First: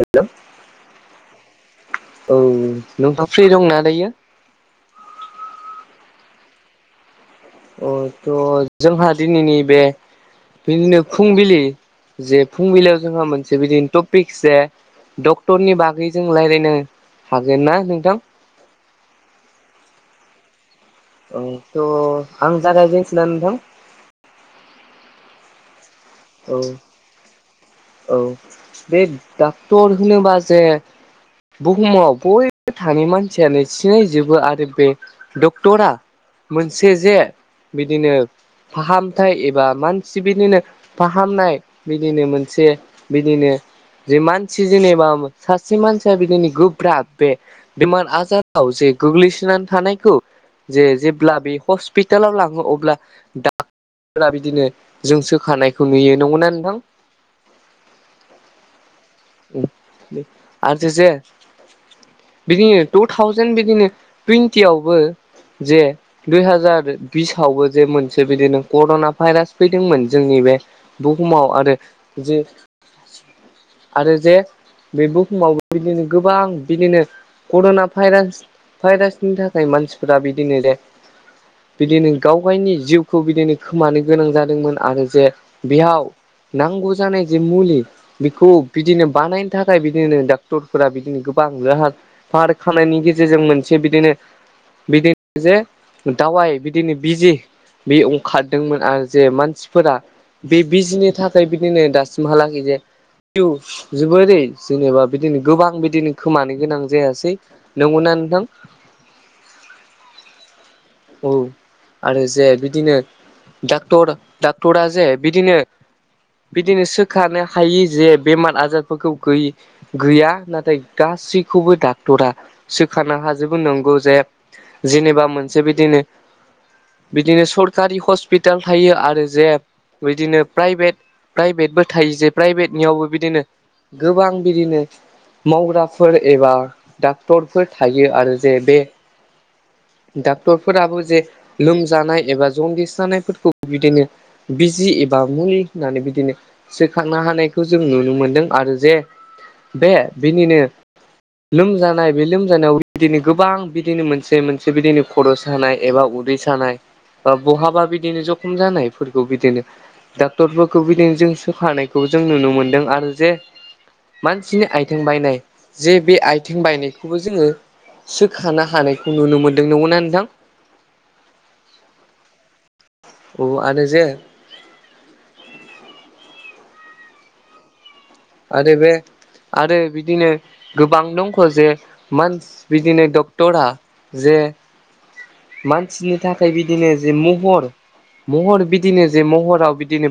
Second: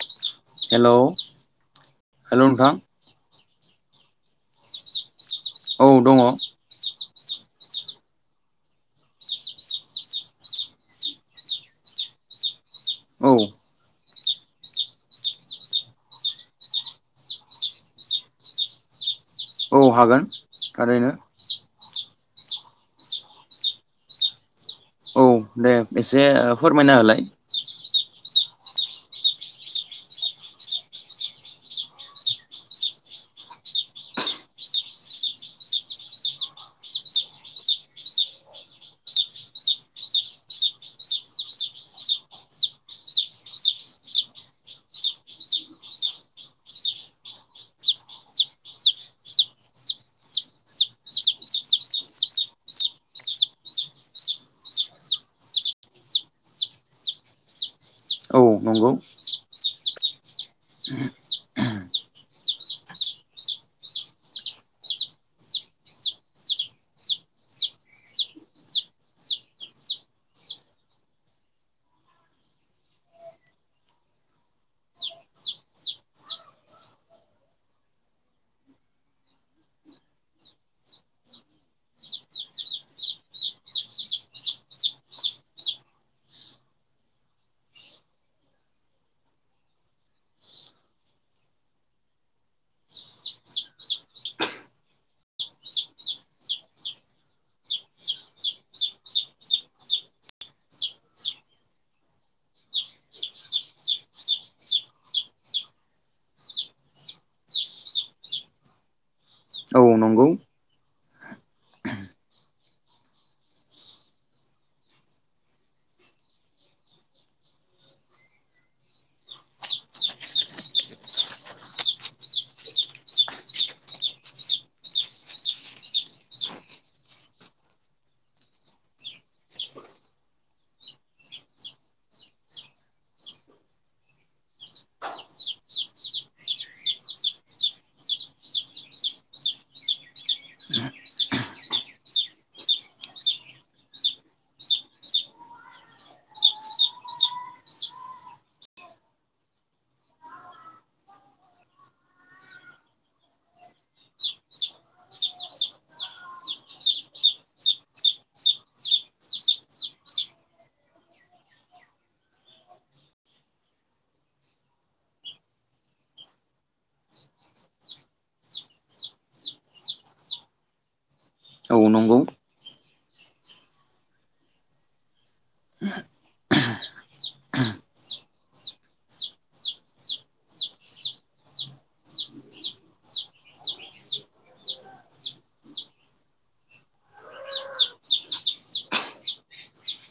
Hello hello औ hello नोंथां नोंथ' फ्रि दंना दायो औ दङ अ थ' जोंहा दिनैनि बे बिदिनो फुंबिलि जे फुंबिलायाव जोंहा मोनसे बिदिनो थप- पिक्स ए डक्टरनि बागैजों रायज्लायनो हागोन ना नोंथां। औ हागोन थारैनो। औ थ' आं जागाया जिन्स ना नोंथां। औ दे एसे औ फोरमायना होलाय। औ बे डाक्टर होनोबा जे बुहुमाव बयबो थानाय मानसियानो सिनायजोबो आरो बे डक्टरा मोनसे जे बिदिनो फाहामथायाइ एबा मानसि बिदिनो फाहामनाय बिदिनो मोनसे बिदिनो जे मानसि जेनेबा सासे मानसिया बिदिनो गोब्राब बे बिमान आजाराव जे गोग्लैसोनानै थानायखौ जे जेब्ला बे हस्पितालाव लाङो अब्ला डा फोर बिदिनो जों सोखानायखौ नुयो नंगौ ना नोंथां। औ नंगौ आर जो जे बिदिनो टु थावजेन बिदिनो टुइन्टियावबो जे दुइ हाजार बिसावबो जे मोनसे बिदिनो कर'ना भाइरास फैदोंमोन जोंनि बे बुहुमाव आरो जि आरो जे बे बुहुमावबो बिदिनो गोबां बिदिनो कर'ना भाइरास भाइरासनि थाखाय मानसिफोरा बिदिनो दे बिदिनो गाव गावनि जिउखौ बिदिनो खोमानो गोनां जादोंमोन आरो जे बेयाव नांगौ जानाय जे मुलि बेखौ बिदिनो बानायनो थाखाय बिदिनो डाक्टरफोरा बिदिनो गोबां लाहार बार खानायनि गेजेरजों मोनसे बिदिनो बिदिनो जे दावाइ बिदिनो बिजि बे अंखारदोंमोन आरो जे मानसिफोरा बे बिजिनि थाखाय बिदिनो दासिमहालागै जे खिउ जोबोरै जेनेबा बिदिनो गोबां बिदिनो खोमानो गोनां जायासै। नंगौना नोंथां। औ नंगौ औ आरो जे बिदिनो डाक्टर डाक्टरा जे बिदिनो बिदिनो सोखानो हायि जे बेमार आजारफोरखौ गैयि गैया नाथाय गासैखौबो डाक्टरा सोखानो हाजोबो नंगौ जे जेनेबा मोनसे बिदिनो बिदिनो सरकारि हस्पिटाल थायो आरो जे बिदिनो प्राइभेट प्राइभेटबो थायो जै प्राइभेटनियावबो बिदिनो गोबां बिदिनो मावग्राफोर एबा डाक्टरफोर थायो आरो जे बे डाक्टरफोराबो जे लोमजानाय एबा जनदिसजानायफोरखौ बिदिनो बिजि एबा मुलि होननानै बिदिनो सोखांनो हानायखौ जों नु नो मोनदों आरो जे बे बिनिनो लोमजानाय बे लोमजानायाव बिदिनो गोबां बिदिनो मोनसे मोनसे बिदिनो खर' सानाय एबा उदै सानाय बा बहाबा बिदिनो जखम जानायफोरखौ बिदिनो डाक्टरफोरखौ बिदिनो जों सोखानायखौ जों नुनो मोनदों आरो जे मानसिनि आथिं बायनाय जे बे आथिं बायनायखौबो जोङो सोखानो हानायखौ नुनो मोनदों नंगौना नोंथां। औ नंगौ औ आरो जे आरो बेे आरो बिदिनो गोबां दंख' जे मान्स बिदिनो डक्टरा जे मानसिनि थाखाय बिदिनो जे महर महर बिदिनो जे महराव बिदिनो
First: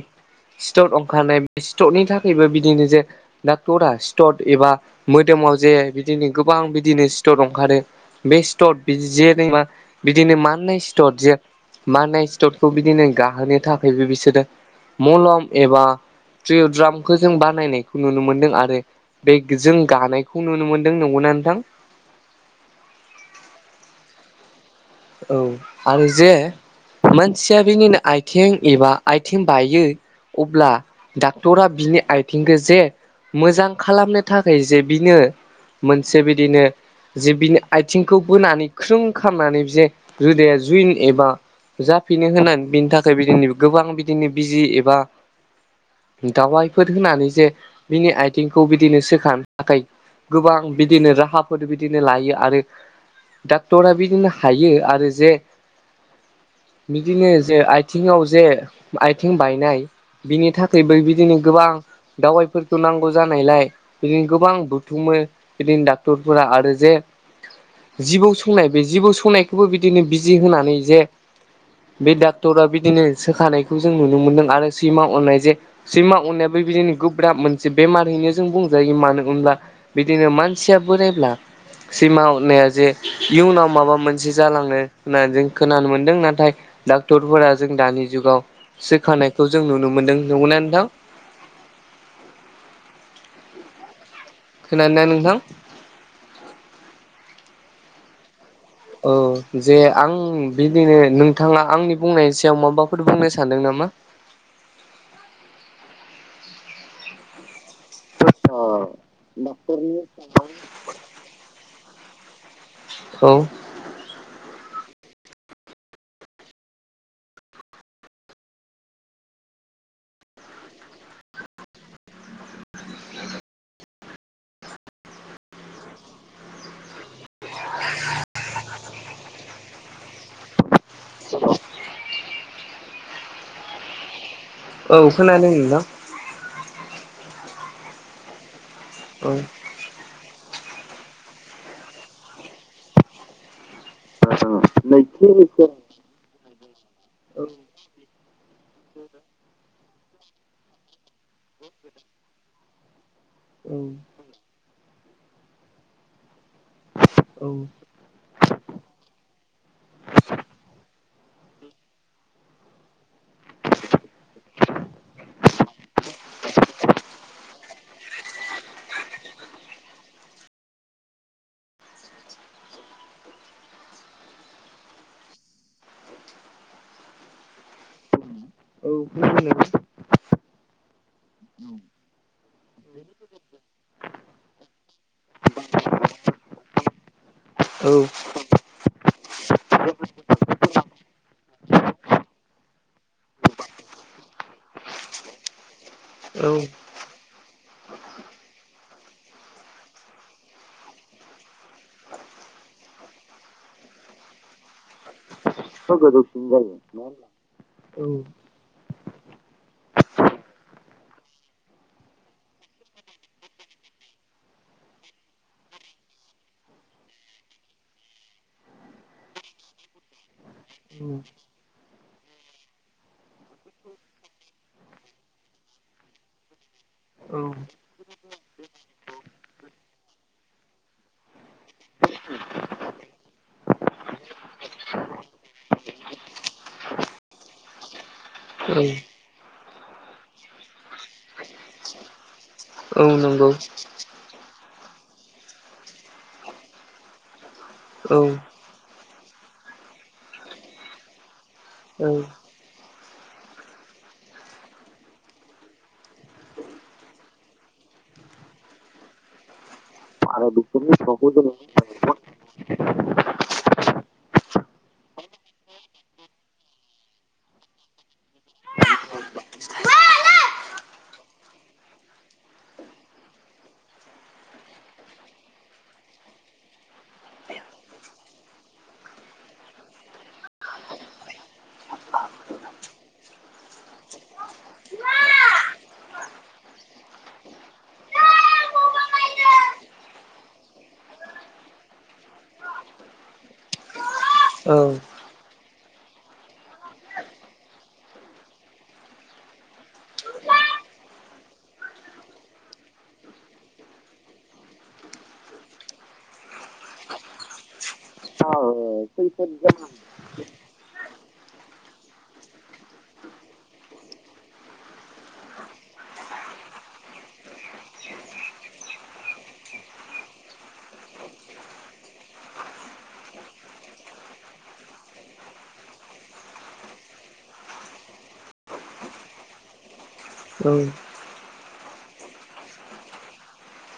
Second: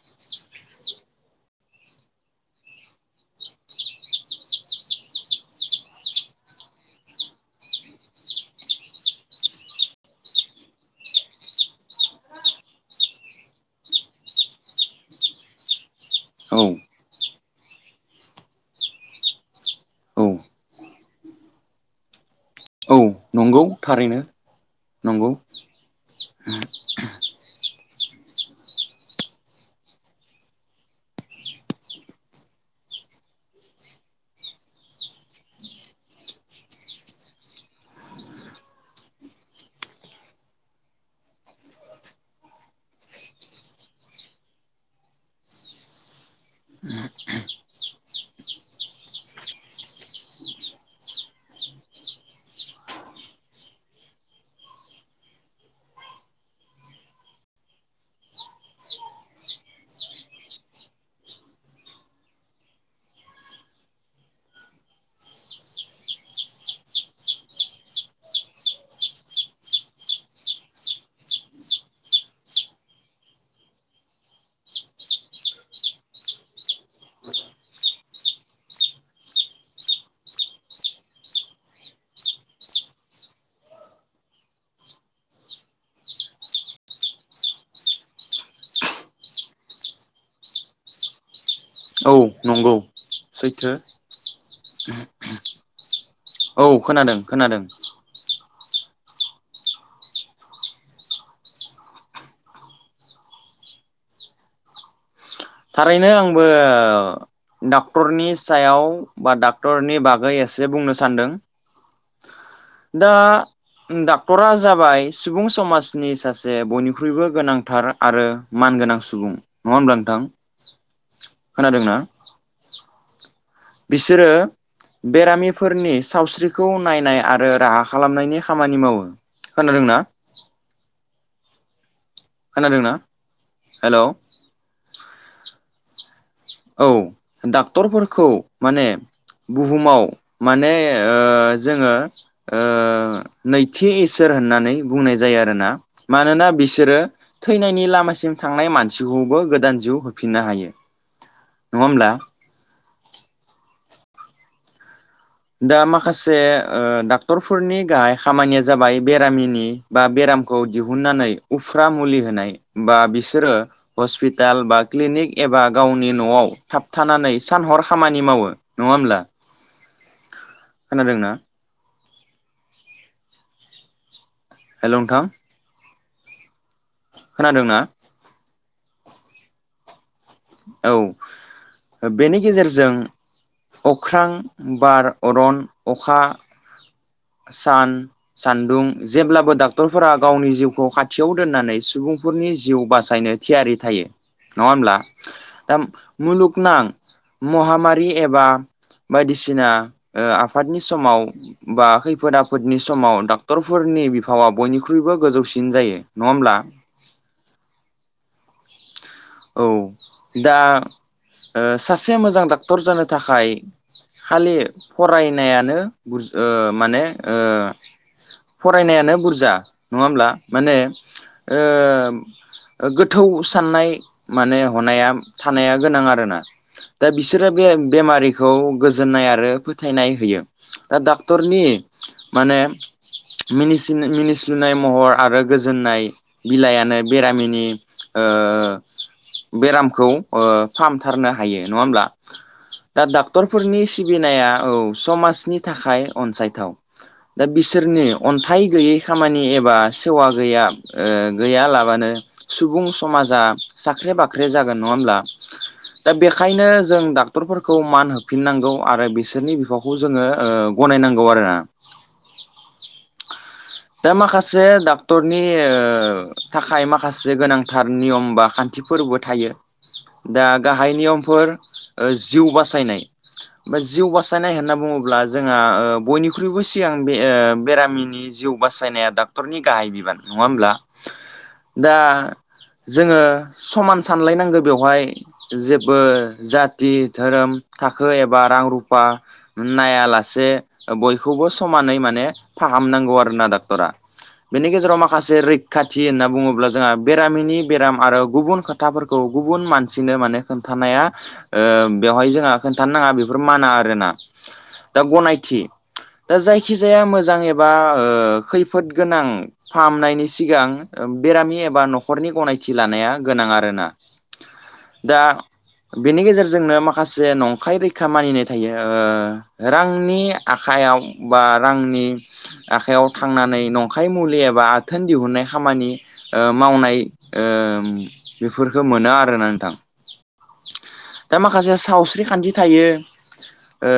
सिथर ओंखारनाय बे सिथरनि थाखायबो बिदिनो जे डाक्टरा सिथर एबा मोदोमाव जे बिदिनो गोबां बिदिनो सिथर ओंखारो बे सिथर जेनबा बिदिनो माननाय सिथर जे माननाय सिथरखौ बिदिनो गाहोनो थाखायबो बिसोरो मलम एबा औ ट्रियद्रामखौ जों बानायनाय खौ नुनो मोनदों आरो बे जों औ गानायखौ नुनो मोनदों नंगौना नोंथां औ नंगौ थारैनो नंगौ औ आरो जे मानसिया बिनिनो आयथें एबा आयथिं बायो अब्ला डाक्टरा बिनि आयथिंखो जे मोजां खालामनो थाखाय जे बिनो मोनसे बिदिनो जे बिनि आथिंखौ बोनानै ख्रों खालामनानै जे रोदाया जुइन एबा जाफिनो होननानै बिनि थाखाय बिदिनो गोबां बिदिनो बिजि एबा दावबायफोर होनानै जे बिनि आथिंखौ बिदिनो सोखानो थाखाय गोबां बिदिनो राहाफोर बिदिनो लायो आरो डाक्टरा बिदिनो हायो आरो जे बिदिनो जे आयथिङाव जे आयथिं बायनाय बिनि थाखायबो बिदिनो गोबां दावबायफोरखौ नांगौ जानायलाय बिदिनो गोबां बुथुमो बिदिनो डाक्टरफोरा आरो जे जिबौ सौनाय बे जिबौ सौनायखौबो बिदिनो बिजि होनानै जे बे डाक्टरा बिदिनो सोखानायखौ जों नुनो मोन्दों आरो सैमा अरनाय जे सैमा अरनायाबो बिदिनो गोब्राब मोनसे बेमारयैनो जों बुंजायो मानो होनब्ला बिदिनो मानसिया बोरायब्ला सैमा अरनाया जे इयुनाव माबा मोन से जालाङो होननानै जों खोनानो मोनदों नाथाय डक्टरफोरा जों दानि जुगाव सोखानायखौ जों नुनो मोनदों नंगौना नोंथां औ नंगौ सैथो खोनादोंना नोंथां औ खोनादों खोनादों औ जे आं बिदिनो नोंथाङा आंनि बुंनायनि सायाव माबाफोर बुंनो सानदों नामा थारैनो आंबो डाक्टरनि सायाव बा डाक्टरनि बागै एसे जे बुंनो सान्दों दा औ डाक्टरा जाबाय सुबुं समाजनि सासे बयनिख्रुइबो गोनांथार आरो मानगोनां सुबुं नङा होनब्ला नोंथां खोनादोंना बिसोरो बेरामिफोरनि सावस्रिखौ नायनाय आरो राहा खालामनायनि खामानि मावो खोनादोंना [unintelligible] खोनादोंना हेलौ औ खोनादों नोंथां औ डाक्टरफोरखौ माने औ बुहुमाव माने ओ जोङो ओ नैथि इसोर होननानै बुंनाय जायो आरोना मानोना बिसोरो औ थैनायनि लामासिम थांनाय मानसिखौबो गोदान जिउ होफिननो हायो नङा होमब्ला औ दा माखासे ओ औ डाक्टरफोरनि गाहाय खामानिया जाबाय बेरामिनि बा बेरामखौ दिहुननानै उफ्रा मुलि होनाय बा बिसोरो हस्पिटाल बा क्लिनिक एबा गावनि न'आव थाबथानानै सान हर खामानि मावो नङा होमब्ला खोनादोंना हेल' नोंथां खोनादों ना? औ औ बेनि गेजेरजों अख्रां, बार, अरन, अखा, सान सानदुं जेब्लाबो डाक्टरफोरा गावनि जिउखौ खाथियाव दोननानै सुबुंफोरनि जिउ बासायनो थियारि थायो नङा होमब्ला? दा औ मुलुगनां महामारि एबा बायदिसिना आफादनि समाव बा खैफोद आफोदनि समाव डाक्टरफोरनि बिफावा बयनिख्रुइबो गोजौसिन जायो नङा गोदौसिन होमब्ला जायो औ। औ दा ओ सासे मोजां डाक्टर जानो थाखाय खालि फरायनायानो ओ माने ओ फरायनायानो बुरजा नङा होमब्ला? माने ओ गोथौ साननाय माने हनाया थानाया गोनां आरोना। दा बिसोरो बे बेमारिखौ गोजोननाय आरो फोथायनाय होयो। दा डक्टरनि माने मिनिस्लुनाय महर आरो गोजोननाय बिलाइयानो बेरामिनि ओ बेरामखौ ओ फाहामथारनो हायो नङा होमब्ला? दा औ नंगौ डाक्टरफोरनि सिबिनाया औ समाजनि थाखाय अनसायथाव। दा बिसोरनि औ अन्थाइ गैयै खामानि एबा सेवा गैया ओ गैया औ लाबानो सुबुं समाजा साख्रे बाख्रे जागोन नङा होमब्ला? दा बेखायनो जों डाक्टरफोरखौ मान होफिननांगौ आरो बिसोरनि बिफावखौ जोङो ओ गनायनांगौ आरो ना। [inaudible] दा माखासे डक्टरनि ओ थाखाय माखासे गोनांथार नियम बा खान्थ खान्थिफोरबो थायो दा गाहाय नियमफोर जिउ बासायनाय। [inaudible] बा जिउ बासायनाय होनना बुङोब्ला जोंहा ओ बयनिख्रुइबो सिगां ओ बे बेरामिनि जिउ बासायनाया डाक्टरनि गाहाय बिबान नङा होनब्ला? दा जोङो समान सानलायनांगौ बेवहाय जेबो जाथि धोरोम थाखो एबा रां रुफा नायालासे बयखौबो समानै माने फाहामनांगौ आरोना डक्टरा। बेनि औ गेजेराव माखासे रैखाथि होनना बुङोब्ला जोंहा बेरामिनि बेराम आरो गुबुन खोथाफोरखौ गुबुन मानसिनो माने खोन्थानाया ओ बेवहाय जोंहा खोन्थानो नाङा बेफोर माना आरोना। दा गनायथि ओ जायखिजाया मोजां एबा ओ खैफोद गोनां फाहामनायनि सिगां बेरामि एबा न'खरनि गनायथि लानाया गोनां आरोना। दा बेनि गेजेरजोंनो माखासे नंखाय रैखा मानिनाय थायो ओ रांनि आखाइायाव बा रांनि आखयाव थांनानै नंखाय मुलि एबा आथोन दिहुननाय खामानि ओ मावनाय ओ बेफोरखौ मोनो आरोना नोंथां। औं। दा माखासे सावस्रि खान्थि थायो ओ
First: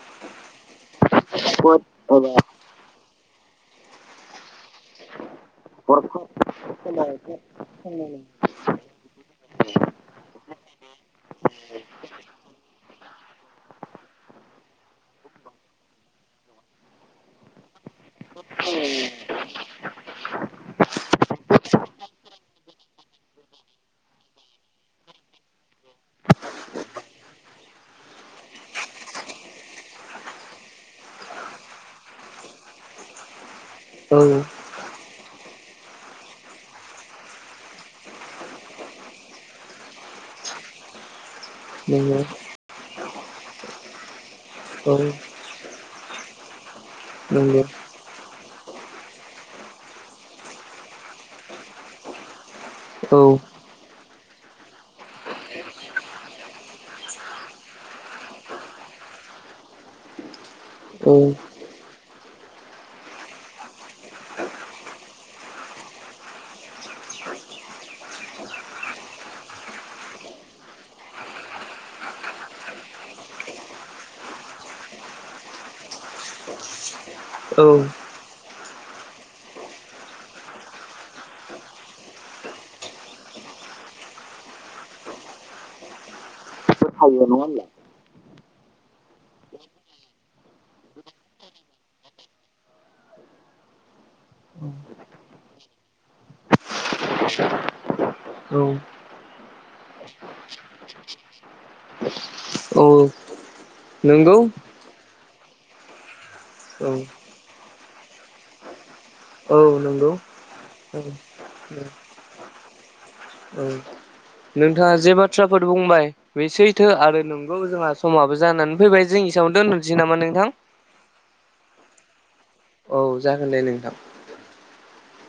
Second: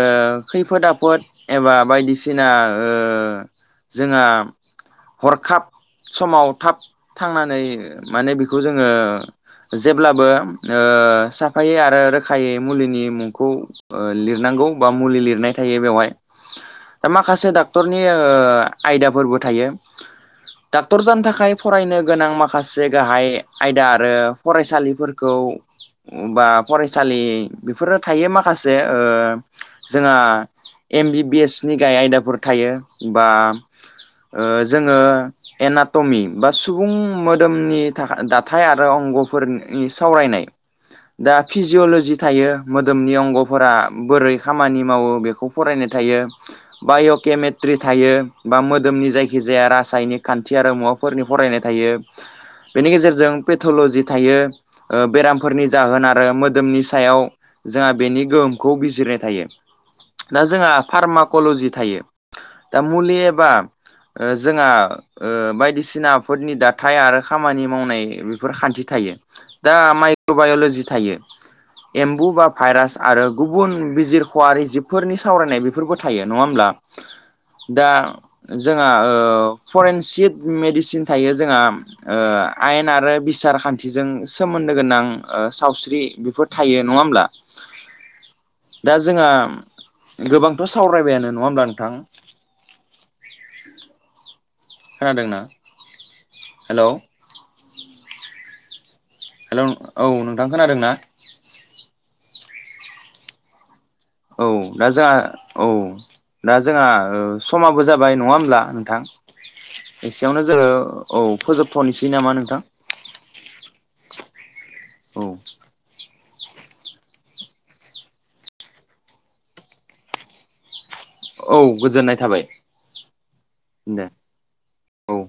खैफोद आफोद एबा बायदिसिना ओ जोंहा हरखाब समाव थाब थांनानै माने बेखौ जोङो जेब्लाबो ओ साफायै आरो रोखायै मुलिनि मुंखौ लिरनांगौ बा मुलि लिरनाय थायो बेवहाय [inaudible] दा माखासे डाक्टरनि आयदाफोरबो थायो डाक्टर जानो थाखाय फरायनो गोनां माखासे गाहाय आयदा आरो फरायसालिफोरखौ बा फरायसालि बेफोरो थायो माखासे ओ जोंहा एम बि बि एस नि गाह आयदाफोर थायो बा औ जोङो एनाटमि बा सुबुं मोदोमनि थाखा‌ डा थाय आरो अंग'फोरनि सावरायनाय दा फिजिअलजि नंगौ थायो मोदोमनि अंगफोरा बोरै खामानि औ मावो बेखौ फरायनाय थायो नंगौ बाय'केमेट्रि थायो बा मोदोमनि जायखिजाया रासायनिक खान्थि आरो मुवाफ फोरनि फरायनाय थायो बेनि औ गेजेरजों पेथलजि थायो बेरामफोरनि जाहोन आरो मोदोमनि सायाव जोंहा बेनि गोहोमखौ बिजिरनाय थायो दा जोंहा औ फार्मकल'जि थायो दा मुलि एबा ओ जोंहा ओ बायदिसिनाफोरनि दाथाय आरो खामानि मावनाय बेफोर खान्थि थायो दा माइक्र'बायलजि थायो एम्बु बा भाइरास आरो गुबुन बिजिरख'वि जिबफोरनि सावरायनाय बेफोरबो थायो नङा होमब्ला [inaudible] दा जोंहा फरेनसिक मेडिसिन थायो जोंहा ओ आयेन आरो बिसार खान्थिजों सोमोन्दो गोनां ओ सावस्रि बेफोर थायो नङा होमब्ला [inaudible] दा जोंहा गोबांथ' सावरायबायानो नङा होमब्ला नोंथां खोनादोंना हेल' [inaudible] हेल' औ नोंथां खोनादों ना औ औ दा जोंहा औ दा औ जोंहा ओ समाबो जाबाय नङा हब्ला नोंथां औ नंगौ एसेयावनो जोङो औ फोजोबथ'नोसै नामा नोंथां औ नोंथाङा जे औ बाथ्राफोर बुंबाय बे सैथो आरो नंगौ जोंहा समाबो जानानै फैबाय जों इसेयावानो दोनथ'नोसै नामा नोंथां औ गोजोननाय थाबाय औ जागोन दे नोंथां औ